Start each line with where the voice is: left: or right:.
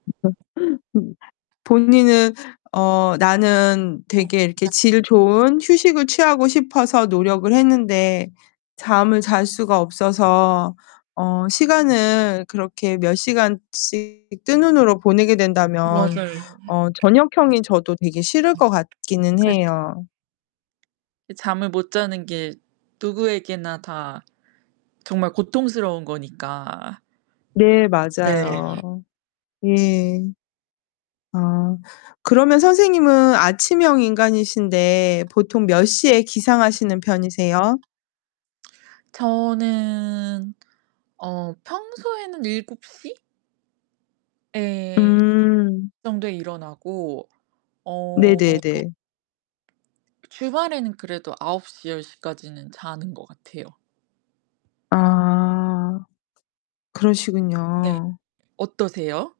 left: 본인은 어 나는
right: 네.
left: 되게 이렇게
right: [unintelligible]
left: 질 좋은 휴식을 취하고 싶어서 노력을 했는데 잠을 잘 수가 없어서 어 시간을 그렇게 몇 시간씩 뜬 눈으로 보내게 된다면
right: 맞아요.
left: 어 저녁형이 저도 되게 싫을 것 같기는
right: [unintelligible] 그
left: 해요.
right: 이 잠을 못 자는 게 누구에게나 다 정말 고통스러운 거니까.
left: 네
right: 네.
left: 맞아요. 예. 아 그러면 선생님은 아침형 인간이신데 보통 몇 시에 기상하시는 편이세요?
right: 저는 어 평소에는 7 시? 예.
left: 음.
right: 그 정도에 일어나고 어
left: 네네네.
right: 주말에는 그래도 9 시, 10 시까지는 자는 것 같아요.
left: 아
right: 네
left: 그러시군요.
right: 어떠세요?